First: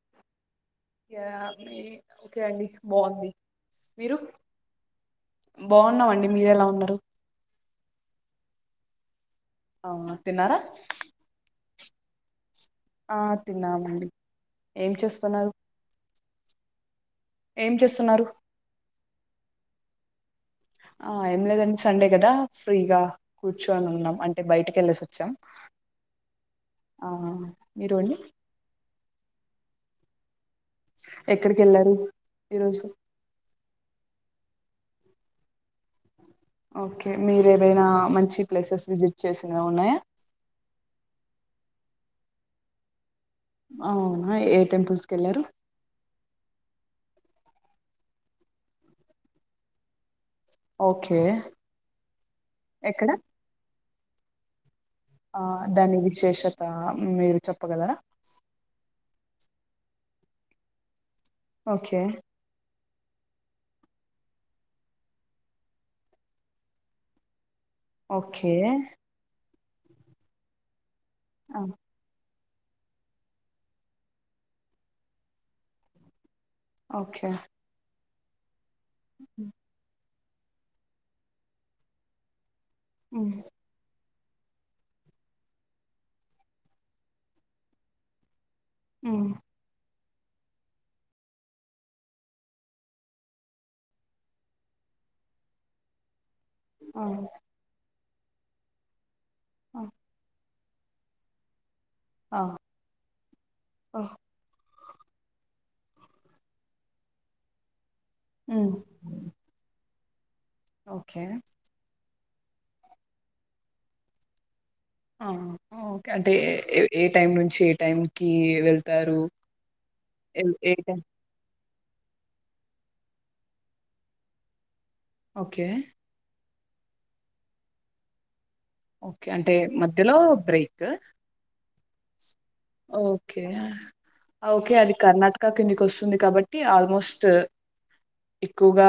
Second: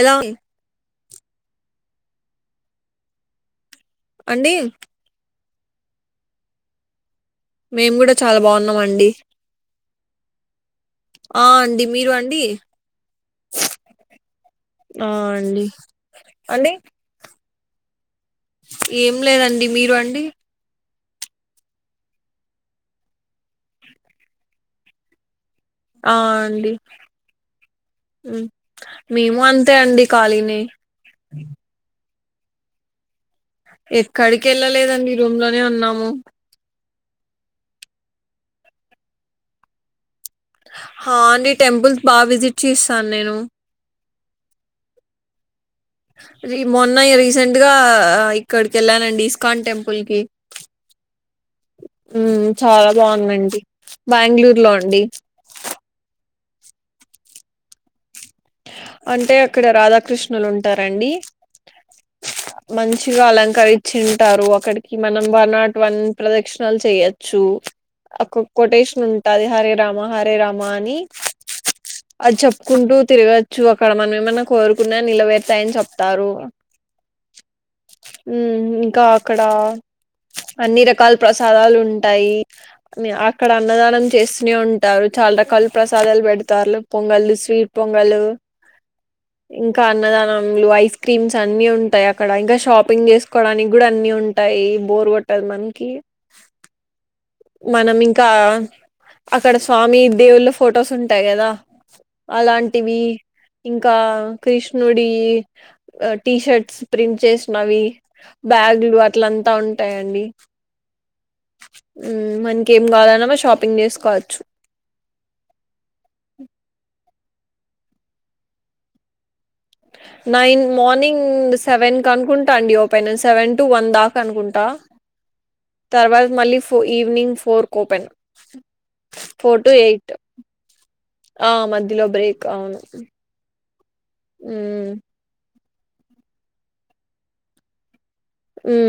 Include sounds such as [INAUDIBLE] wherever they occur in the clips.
ఎలా ఉన్ యా మీ ఓకే అండి బాగుంది మీరు అండి బాగున్నామండి మీరెలా ఉన్నారు? మేము కూడా చాలా బాగున్నామండి అవునా తిన్నారా? ఆ అండి మీరు అండి? ఆ తిన్నామండి ఏం ఆ చేస్తున్నారు? అండి అండి ఏం చేస్తున్నారు? ఏం లేదండి మీరు అండి? ఆ ఎం లేదండి సండే కదా ఫ్రీగా కూర్చోనున్నాం అంటే బయటకి వెళ్ళేసి వచ్చాం ఆ అండి ఆ మీరు అండి మ్ మేము అంతే అండి ఖాళీనె ఎక్కడికెళ్లారు ఈరోజు? ఎక్కడికి వెళ్ళలేదండి రూమ్ లోనే ఉన్నాము. ఓకే మీరు ఏదైనా మంచి ప్లేసెస్ విజిట్ చేసినవి ఉన్నాయా హ అండి టెంపుల్స్ బా విజిట్ చేస్తాను నేను. అవునా ఏ టెంపుల్స్ కెళ్ళారు? రీ మొన్న రీసెంట్ గా ఇక్కడికి వెళ్ళానండి ఇస్కాన్ టెంపుల్ కి ఓకే మ్ చాలా ఎక్కడ బాగుందండి. బెంగళూరు లో అన్ ఆ దాని విశేషత మీరు చెప్పగలరా? అంటే అక్కడ రాధాకృష్ణులు ఉంటారండి. ఓకే మంచిగా అలంకరి చింటారు అక్కడికి మనం వన్ నాట్ వన్ ప్రదక్షినాలు చేయచ్చు ఒక్క ఓకే కొటేషన్ ఉంటాది హరే రామ హరే రామ అని అవును అది చెప్పుకుంటూ తిరగచ్చు అక్కడ మనం ఏమన్నా కోరుకున్నా నిలవేరుతాయని చెప్తారు. ఓకే మ్ ఇంకా అక్కడ హ్మ్ అన్ని రకాల ప్రసాదాలు ఉంటాయి. మి అక్కడ అన్నదానం చేస్తూనే ఉంటారు చాలా రకాలు ప్రసాదాలు పెడతారులె పొంగలు స్వీట్ పొంగలు మ్ ఇంకా అన్నదానంలు ఐస్ క్రీమ్స్ అన్ని ఉంటాయి అక్కడ ఇంకా షాపింగ్ చేసుకోవడానికి కూడా అన్ని ఉంటాయి బో రు కొట్టదు మనకి ఆ మనం ఇంకా అక్కడ ఆ స్వామి దేవుళ్ళ ఫొటోస్ ఉంటాయి కదా ఆ అలాంటివి ఇంకా ఆ క్రిష్ నుడి టీ షర్ట్స్ ప్రింట్ చేసినవి, బ్యాగులు అట్లంతా ఉంటాయండి. ఓకె మ్ మనకి ఏం కావాలన్నా మ షాపింగ్ చేసుకోవచ్చు ఆ ఓకే అంటే ఏ టైం నుంచి ఏ టైంకి వెళ్తారు? ఏ నైన్ ఏ టైం మార్నింగ్ సెవెన్ కి అనుకుంటా అండి ఓపెన్ సెవెన్ టు వన్ దాకా అనుకుంటా ఓకే తర్వాత మళ్ళీ ఈవినింగ్ ఫోర్ కొపెన్ ఓకే అంటే మధ్యలో బ్రేక్ ఆ మధ్యలో బ్రేక్ అవును ఓకే ఓకే అది కర్ణాటక కిందికి వస్తుంది కాబట్టి ఆల్మోస్ట్ ఎక్కువగా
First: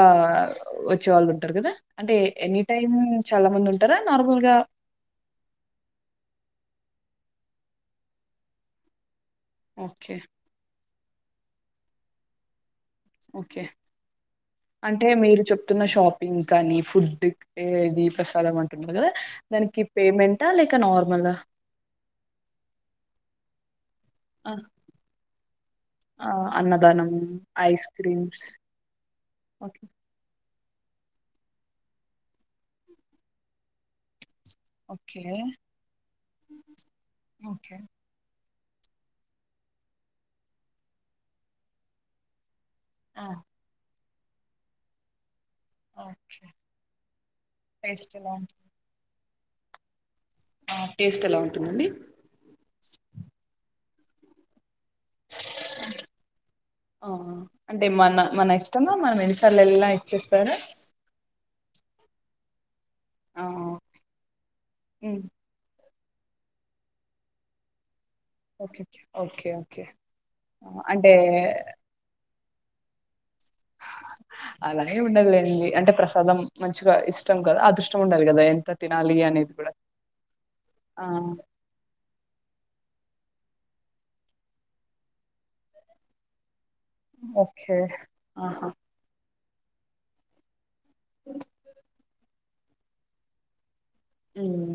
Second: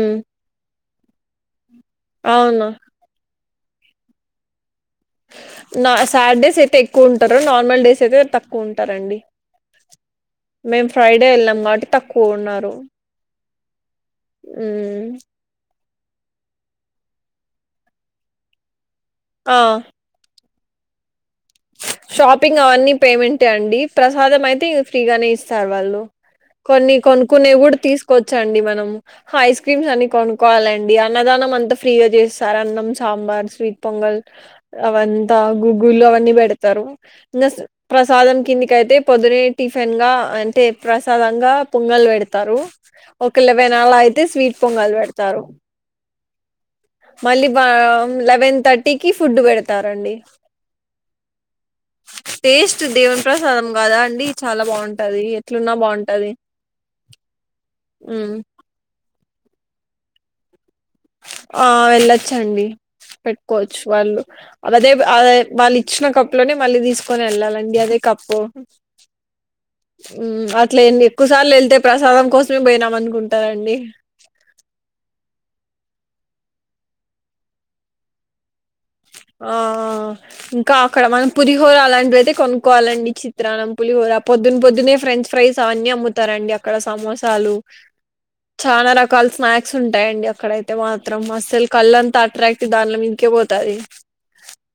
వచ్చే వాళ్ళు ఉంటారు కదా అంటే ఎనీ అవునా టైమ్ చాలా మంది ఉంటారా నార్మల్ గా నా సాటర్డేస్ అయితే ఎక్కువ ఉంటారు నార్మల్ డేస్ అయితే తక్కువ ఉంటారండి ఓకే మేం ఫ్రైడే వెళ్ళాం కాబట్టి తక్కువ ఉన్నారు ఓకే అంటే మ్మ్ మీరు చెప్తున్న షాప్ ఇంకా నీ ఫుడ్ది ప్రసాదం అంటుంటది కదా ఆ దానికి పేమెంట్ టా లేక నార్మల్లా షాపింగ్ అవన్నీ పేమెంటే అండి ప్రసాదం ఆ అయితే ఇగ ఫ్రీగానే ఇస్ స్తార్ వాళ్ళు ఆ, కొన్ని అన్నదానం కొనుకునే గూడా ఐస్ క్రీమ్స్ తీసుకోవచ్చండి మనం ఐస్ ఓకే క్రీమ్స్ అన్ని కొను కోవాలండి అన్నదానం అంత ఫ్రీగా జేస్తారు అన్నం సాంబార్ స్వీట్ పొంగల్ ఓకే అవంతా గూగుల్లో అవన్నీ బెడతారు ఇంగ ఓకే ప్రసాదం కిందికైతే పొద్దునే టిఫిన్ గా అంటే ప్రసాదంగా పొంగల్ పెడతారు ఆ ఒక లెవేన్ అలా అయితే స్వీట్ పొంగల్ పెడతారు ఆ మళ్ళీ టేస్ట్ ఎలా లెవెన్ థర్టీకిి ఫుడ్ బెడతారండి ఆ టేస్ట్ ఎలా ఉంటుందండి టేస్ట్ దేవుని ప్రసాదం గదా అండి చాలా బాగు ఉంటది ఎట్లున్నా బాగుంటది ఆ అంటే మన ఉమ్ మన ఇష్టంగా మనం ఎన్నిసార్లు ఎళ్ళిన ఇచ్చేస్తారా ఆ వెళ్ళొచ్చండి ఆ పెట్టుకోవచ్చు వాళ్ళు వదే ఉమ్ అదే వాళ్ళు ఇచ్చిన కప్ లోనే మళ్ళీ తీసుకొని వెళ్ళాలండి అదే కప్ ఓహో ఓకే ఓకే ఓకే ఆ, అట్లా ఎన్ని అంటే ఎక్కువసార్లు యెళ్తే ప్రసాదం కోసం బోయినామనుకుం అలా ఏం ఉండదులేండి అంటే ప్రస్ దం మంచిగా ఇష్టం కదా అదృష్టం ఉండాలి గదా ఎంత తినాలి అనేది ఆ కూడా ఇంకా అక్కడ మనం ఆ పులిహోర అలాంటివి అయితే కొను కోవాలండి చిత్రానం పులిహోర పొద్దున్న పొద్దున్నే ఫ్రంచ్ ఫ్రైస్ అవన్నీ అమ్ముతారండి అక్కడ సమోసాలు ఓకే ఆహా చాలా రకాల స్నాక్స్ ఉంటాయండి అక్కడైతే మాత్రం అసలు కళ్ళంతా అట్రాక్ట్ దానిలో మీదికే పోతది ఉమ్.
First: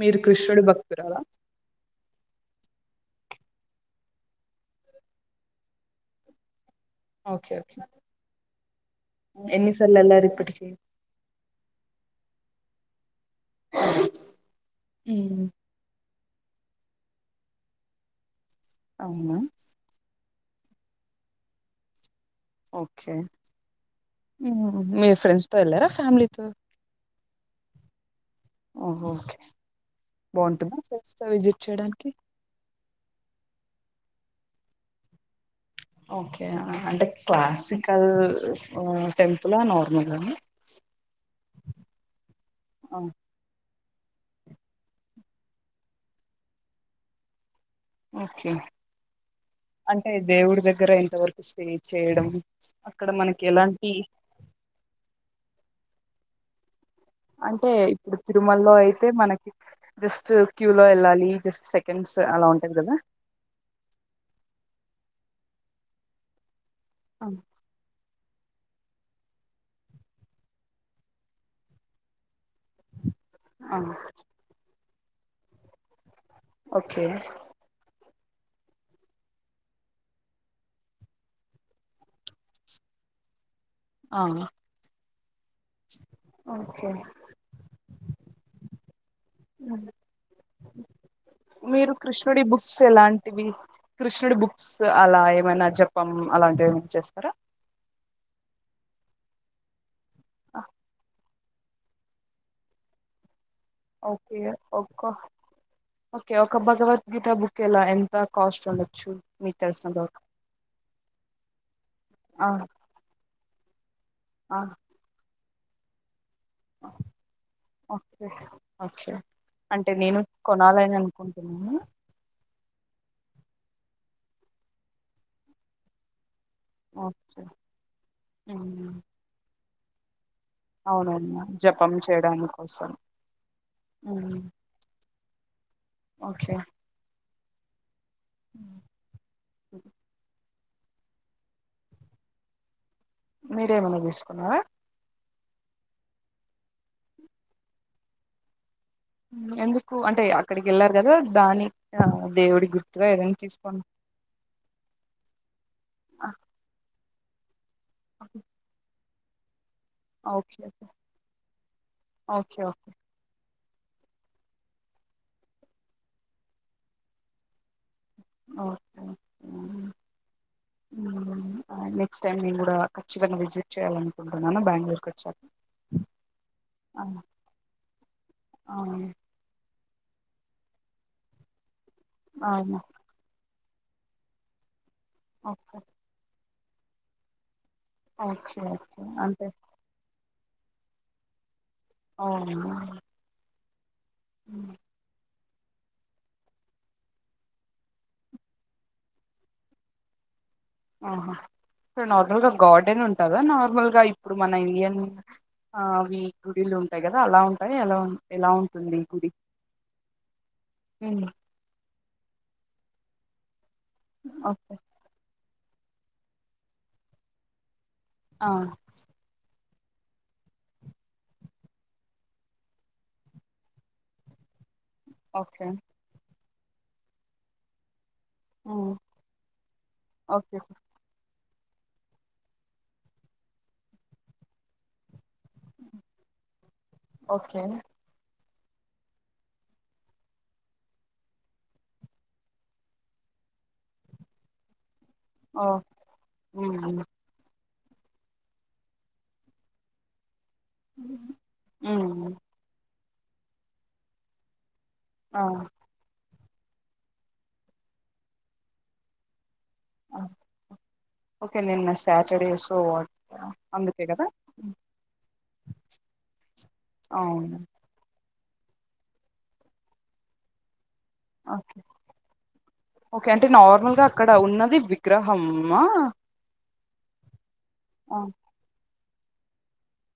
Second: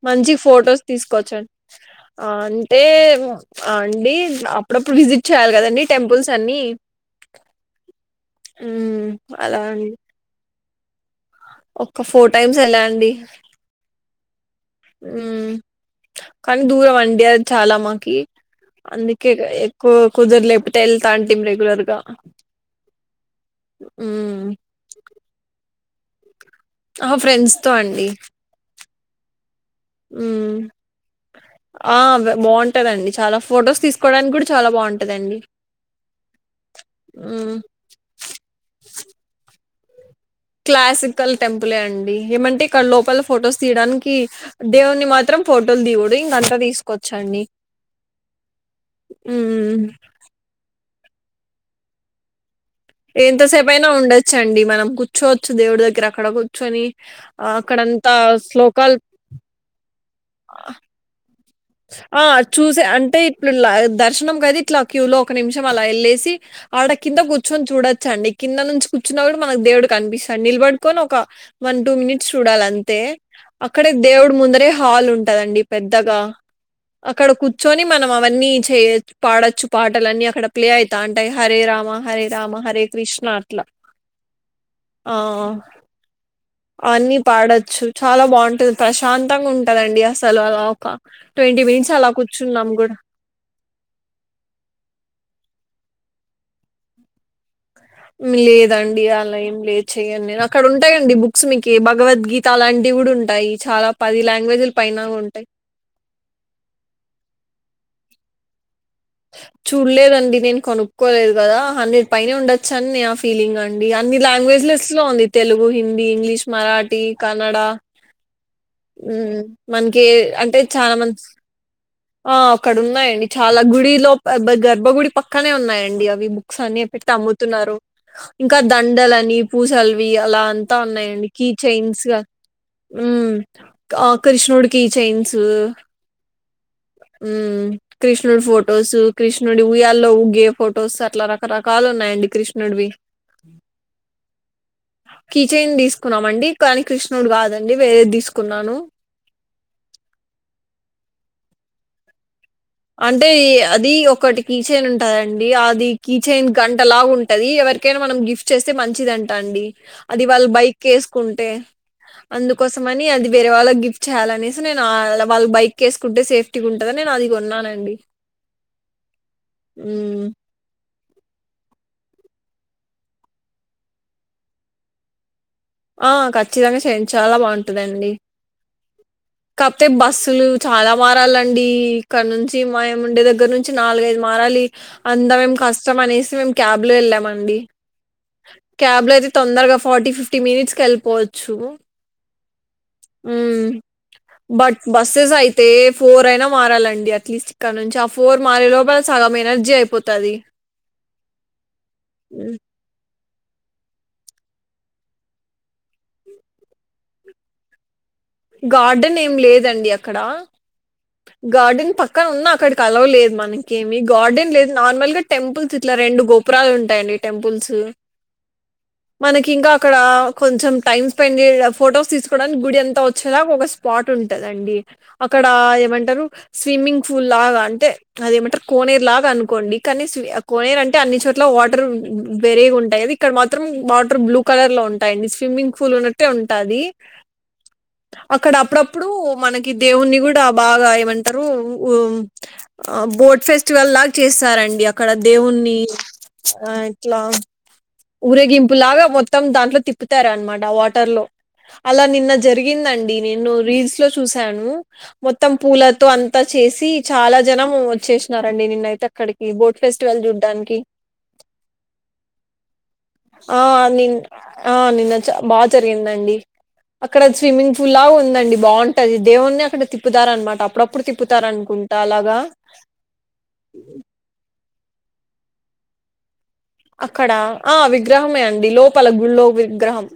మీరు మంచిగ కృష్ణుడి ఫొటోస్ భక్తురాలా తీసుకోవచ్చు అంటే అండి అప్పుడప్పుడు విజిట్ చేయాలి గదండి టెంపుల్స్ అన్ని ఓకే ఓకే మ్మ్ ఎన్నిసార్లు యేళ్ళారు ఇప్పటికి ఒక ఫోర్ టైమ్స్ యెళ్ళా అండి ఉమ్ కానీ దూరం అండి అది చాలా మాకి అందుకే అవునా ఎక్కువ కుదురలే లేకపోతే యెళ్తా అండి రెగ్యులర్ గా ఓకే మ్మ్ మీరు ఫ్రెండ్స్ తో యెళ్ళారా ఫ్యామిలీతో ఆహా ఫ్రెండ్స్ తో అండి ఓ ఓకే ఉమ్ బాగుంటుందా ఫ్రెండ్స్ తో విజిట్ ఆ చేయడానికి బాగుంటదండి చాలా ఫొటోస్ తీసుకోవడానికి కూడా చాలా బావుంటదండి ఓకే అంటే క్లాసికల్ టెంపులా నార్మలా క్లాసికల్ టెంపులే అండి ఏమంటే ఇక్కడ లోపల ఫొటోస్ తీయడానికి దేవుణ్ణి మాత్రం ఫోటోలు తీయకూడదు ఇంకంతా తీసుకోవచ్చండి ఓకే అంటే దేవుడి దగ్గర ఇంతవరకు స్టే చేయడం అక్కడ మనకి ఎంతసేపు అయినా ఎలాంటి ఉండొచ్చండి మనం కూర్చోవచ్చు దేవుడి దగ్గర అక్కడ కూర్చుని అంటే ఇప్పుడు తిరుమల లో అయితే మనకి జస్ట్ క్యూ లో వెళ్ళాలి జస్ట్ సెకండ్స్ ఆ అలా ఉంటది చూసే కదా అంటే ఇట్ దర్శనం కైతే ఇట్లా క్యూ లో ఒక నిమిషం అలా వెళ్ళేసి ఆడ కింద ఆ కూర్చొని చూడొచ్చండి కింద నుంచి కూర్చున్న కూడా మనకు దేవుడు కనిపిస్తాడు నిలబడుకొని ఒక వన్ టూ మినిట్స్ చూడాలి అంతే ఆ అక్కడే దేవుడు ముందరే హాల్ ఉంటదండి పెద్దగా ఓకే అక్కడ కూర్చొని మన అవన్నీ చేయచ్చు పాడొచ్చు పాటలు అన్నీ అక్కడ ప్లే అవుతాంటాయి హరే రామ హరే రామ హరే కృష్ణ కృష్ణాట్లా ఆ ఆ ఓకే అన్ని పాడొచ్చు చాలా బావుంటది ప్రశాంతంగా ఉంటదండి అసలు అదొ ఒక ట్వంటీ మినిట్స్ మీరు అలా కృష్ణుడి కూర్చున్నాం బుక్స్ కూడ ఎలాంటివి కృష్ణుడి బుక్స్ అలా ఏమైనా జప్పం అలాంటివి ఏమైనా చేస్తారా లేదండి అలా ఏం లేదు చెయ్యన్ నేను అక్కడ ఉంటయండి బుక్ బుక్స్ మీకు భగవద్గీత అలాంటివి గూడ ఉంటాయి చాలా పది ఓకే లాంగ్వేజ్ల పైన ఒక కూడా ఉంటాయి ఓకే ఒక భగవద్గీత బుక్ ఎలా ఎంత కాస్ట్ ఉండొచ్చు మీక్ చూడలేదండి నేను కొనుక్కోలేదు కదా హండ్రెడ్ పైనే ఆ ఉండొచ్చు అని ఆ ఫీలింగ్ అండి అన్ని ఆ లాంగ్వేజ్ లిస్ట్ లో ఉంది Telugu Hindi English Marathi Kannada okay okay హ్మ్ అంటే మనకి నేను అంటే చాలా కొనాలని మంది అనుకుంటున్నాను ఆ అక్కడ ఉన్నాయండి చాలా గుడిలో ప బ గర్భగుడి పక్కనే ఉన్నాయండి అవి బుక్ సని పెట్టి ఓకే అమ్ముతున్నారు ఇంక ఉమ్, దండలని పూసలవి అలా అంత ఉన్నాయండి అవునవును కీ జపం చైన్స్ గా చేయడాని కోసం హ్మ్ ఆ క్రిష్ణుడు కీ చైన్స్ హ్మ్ ఒకే హ్మ్ కృష్ణుడి ఫోటోస్ కృష్ణుడి ఉయ్యాల్లో ఊగే ఫొటోస్ అట్ల రకరకాలు ఉన్నాయండి కృష్ణుడివి మీరేమైనా తీసుకున్నారా కిచైన్ తీసుకున్నామండి కానీ కృష్ణుడు కాదండి వేరేది తీసుకున్నాను ఎందుకు అంటే అక్కడికి ఎళ్లారు కద దానికా దేవుడి గుర్తుగా అంటే ఏదైనా తీసుకోండి అది ఒకటి కీచైన్ ఉంటదండి అది కీచైన్ గంటలా ఉం టది ఎవరికైనా మనం గిఫ్ట్ చేస్తే మంచిదంట అండి అది వాళ్ళ ఓకే బైక్ ఏసుకుంటే ఓకే అందుకోసం ఓకే అని అది వేరే వాళ్ళకి గిఫ్ట్ చాలనేసి నేను వాళ్ళ బైక్ ఏసుకుంటే సేఫ్టీ ఉంటదని నేను అది కొన్నానండి ఓకే హ్మ్ నెక్స్ట్ టైమ్ నేను గుడా ఖచ్చితంగా విజిట్ చేయాలి అనుకుంటున్నాను బెంగళూరుకి కొచ్చా ఆ ఖచ్చితంగా చేయండి చాలా బాగుంటందండి అవునా కప్ అయితే బస్సులు చాలా మారాలండి ఇక్కడ నుంచి మాయమ ఉండే దగ్గర నుంచి నాలుగైదు మారాలి అంతా మేము ఓకే కష్టం అనేసి మేము క్యాబ్ లో ఎళ్ళామండి ఓకే ఓకే క్యాబ్ లో అయితే అంటే తొందరగా ఫార్టీ ఫిఫ్టీ మినిట్స్ కి ఎళ్ళిపోవచ్చు ఆవున్ ఊ బట్ బస్సెస్ అయి తే ఫోర్ అయినా మారాలండి అట్లీస్ట్ ఇక్కడ నుంచి ఆ ఫోర్ మారే లోపల సగం ఎనర్జీ అయిపోతది. ఆహా సో నార్మల్ గా గార్డెన్ ఉంటదా నార్మల్గా ఇప్పుడు మన ఇండియన్ ఆవి గుడిలు ఉంటాయి కదా అలా ఉంటాయ ఎలా ఉం ఎలా ఉంటుంది గార్డెన్ గుడి ఏం లేదండి అక్కడ ఉమ్, గార్డెన్ పక్కన ఉన్న అక్కడ కలవలేదు మనకేమి గార్డెన్ లేదు ఓకే నార్మల్ గా టెంపుల్ స్ ఇట్లా రెండు గోపురాలు ఉంటాయండి టెంపుల్స్ ఆ, మనకి ఇంకా ఇక్కడ కొంచెం టైమ్ స్పెండ్ [UNINTELLIGIBLE] ఫొటోస్ తీసుకోవడానికి గుడి అంత వచ్చేలాగ ఒక స్పాట్ ఉంటదండి. అక్కడా ఓకే స్విమ్మింగ్ ఫూల్ లాగ అంటే అదేమంటరు కోనేరు లాగా అనుకోండి కనీస్ ఓకే కోనేరు అంటే అన్ని చోట్ ట్ల వాటర్ వేరేగా ఉంటాయి కదా ఇక్కడ మాత్రం వాటర్ బ్లూ కలర్ లో ఉంటాయండి స్విమ్మింగ్ ఫూల్ ఉన్నట్టే ఉంటాది ఓకే అక్కడ అప్పుడప్పుడు మనకి దేవున్ని కూడా బాగా ఏమంటరు ఉమ్ ఆ బోట్ ఫెస్టివల్ లాగ చేస్తారండి అ అక్కడ ఓ దేవున్ని ఆ మ్మ్ ఇట్లా ఊరేగింపు లాగా మొత్తం దాంట్లో తిప్పుతారు అన్మా ట వాటర్ లో అలా నిన్న మ్మ్ జరిగిందండి నేను రీల్స్ లో చూశాను ఆ మొత్తం పూలతో అంతా చేసి చాలా జనం వచ్చేసినారండి నిన్న అయితే అక్కడి ఈ బోట్ ఫెస్టివల్ చూడ్డానికి చెడ సో ఆ అందుకే నిన్న కదా మ్మ్. ఆ నిన్న చ బాగా జరిగిందండి అక్కడ అవును స్విమ్మింగ్ ఫూల్ లాగా ఉందండి బాగుంటది దేవున్ని అక్కడ తిప్పుతారు అనమాట అప్పుడప్ ఓకే ఓకే అంటే నార్మల్గా అక్కడ ఉన్నది విగ్రహం మా అక్కడ ఆ విగ్రహమే అండి లోపల గుళ్ళో విగ్రహం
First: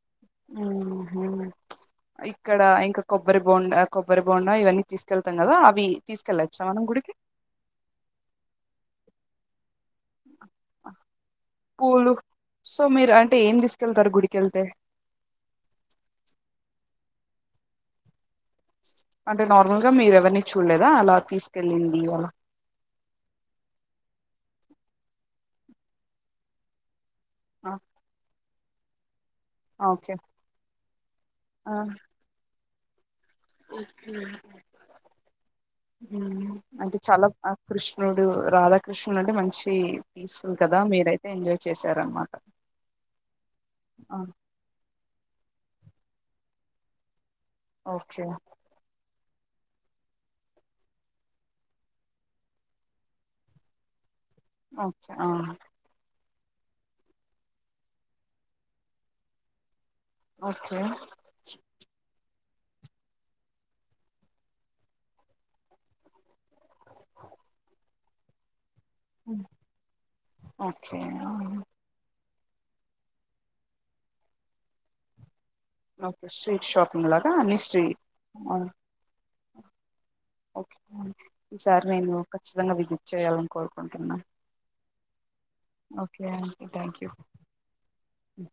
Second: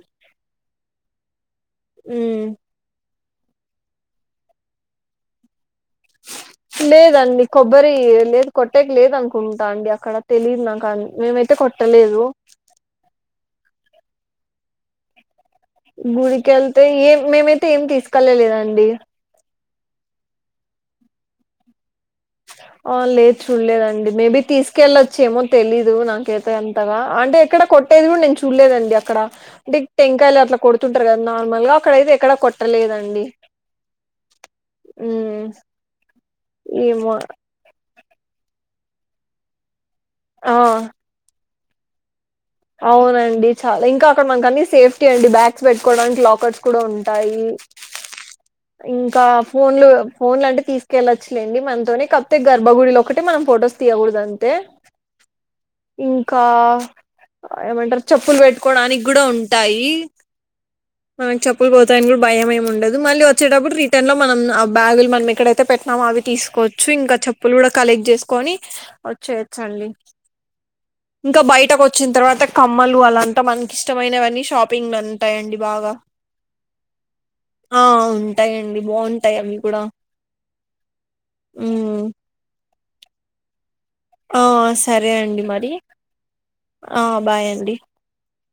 ఆహా ప్చ్ ఉమ్. ఇక్కడా ఇంక కొబ్బరి బోండా కొబ్బరి బోండా ఇవన్నీ తీసుకెళ్తాం కదా అవి తీసుకెళ్ళచ్చా మనం గుడికి లేదండి కొబ్బరి లేదు కొట్టేకి లేదు అనుకుంటా అండి అక్కడ తెలీదు నాకు మేమైతే పూలు కొట్టలేదు కెళ్తే గుడికి వెళ్తే ఏం మేమైతే ఏమి తీసుకెళ్లలేదండి అంటే నార్మల్ గా మీరు ఎవరిని చూల్లేదా అలా తీసుకెళ్ళింది వా ఆ లేదు చూల్లేదండి మేబి తీసుకెళ్ళొచ్చు ఏమో తెలీదు నాకైతే అంతగా అంటే ఎక్కడ ఆ, కొట్టేది కూడా నేను చూల్లేదండి అక్కడ అంటే ఓకే టెంకాయలు అట్లా కొడుతుంటారు కదా నార్మల్ గా అక్కడైతే ఎక్కడా కొట్టలేదండి ఓక్కే ఉమ్ ఉమ్ అంటే ఏమో చాలా ఆ కృష్ ష్ణుడు రాధాకృష్ణులు అంటే మంచి ఆ పీస్ఫుల్ కదా మీరైతే ఎంజాయ్ చేశారమ్మా అవునండి చాలా ఇంకా అక్కడ మనకు అన్నీ సేఫ్ టీ అండి బ్యాగ్స్ పెట్టుకోవడానికి లాకెట్స్ కూడా ఉంటాయి ఓకే ఇంకా ఫోన్లు ఫోన్లు అంటే తీసుకెళ్ళొచ్చులేండి మనతోని కాకపోతే గర్భగుడిలో ఒకటి మనం ఫొటోస్ తీయకూడదు అం అచ్చా ఆ కా ఏమంటారు చెప్పులు పెట్టుకోవడానికి కూడా ఉంటాయి ఓకే మనకు చెప్పులు పోతాయని కూడా భయం ఏం ఉండదు మళ్ళీ వచ్చేటప్పుడు రిటర్న్ లో మనం ఆ బ్యాగులు మనం ఎక్కడైతే పెట్టినామో అవి తీసుకోవచ్చు ఇంకా చెప్పులు కూడా కలెక్ట్ చేసుకని వచ్చేయచ్చండి ఓకే ఇంకా బయటకు వచ్చిన తర్వాత కమ్మలు అలాంతా మనకి ఇష్టమైనవన్నీ షాపింగ్ అంటాయిండి బాగా ఓకే స్ట్రీట్ షాపింగ్ లాగా అన్ని ఆ స్ట్రీట్ ఉంటాయండి బాగుంటాయి అవి కూడా ఓకే ఈసారి ఉమ్ నేను ఖచ్చితంగా విజిట్ చేయాలని కోరుకుంటున్నాను ఆ సరే అండి మరి ఓకే బాయ్ అండి ఉ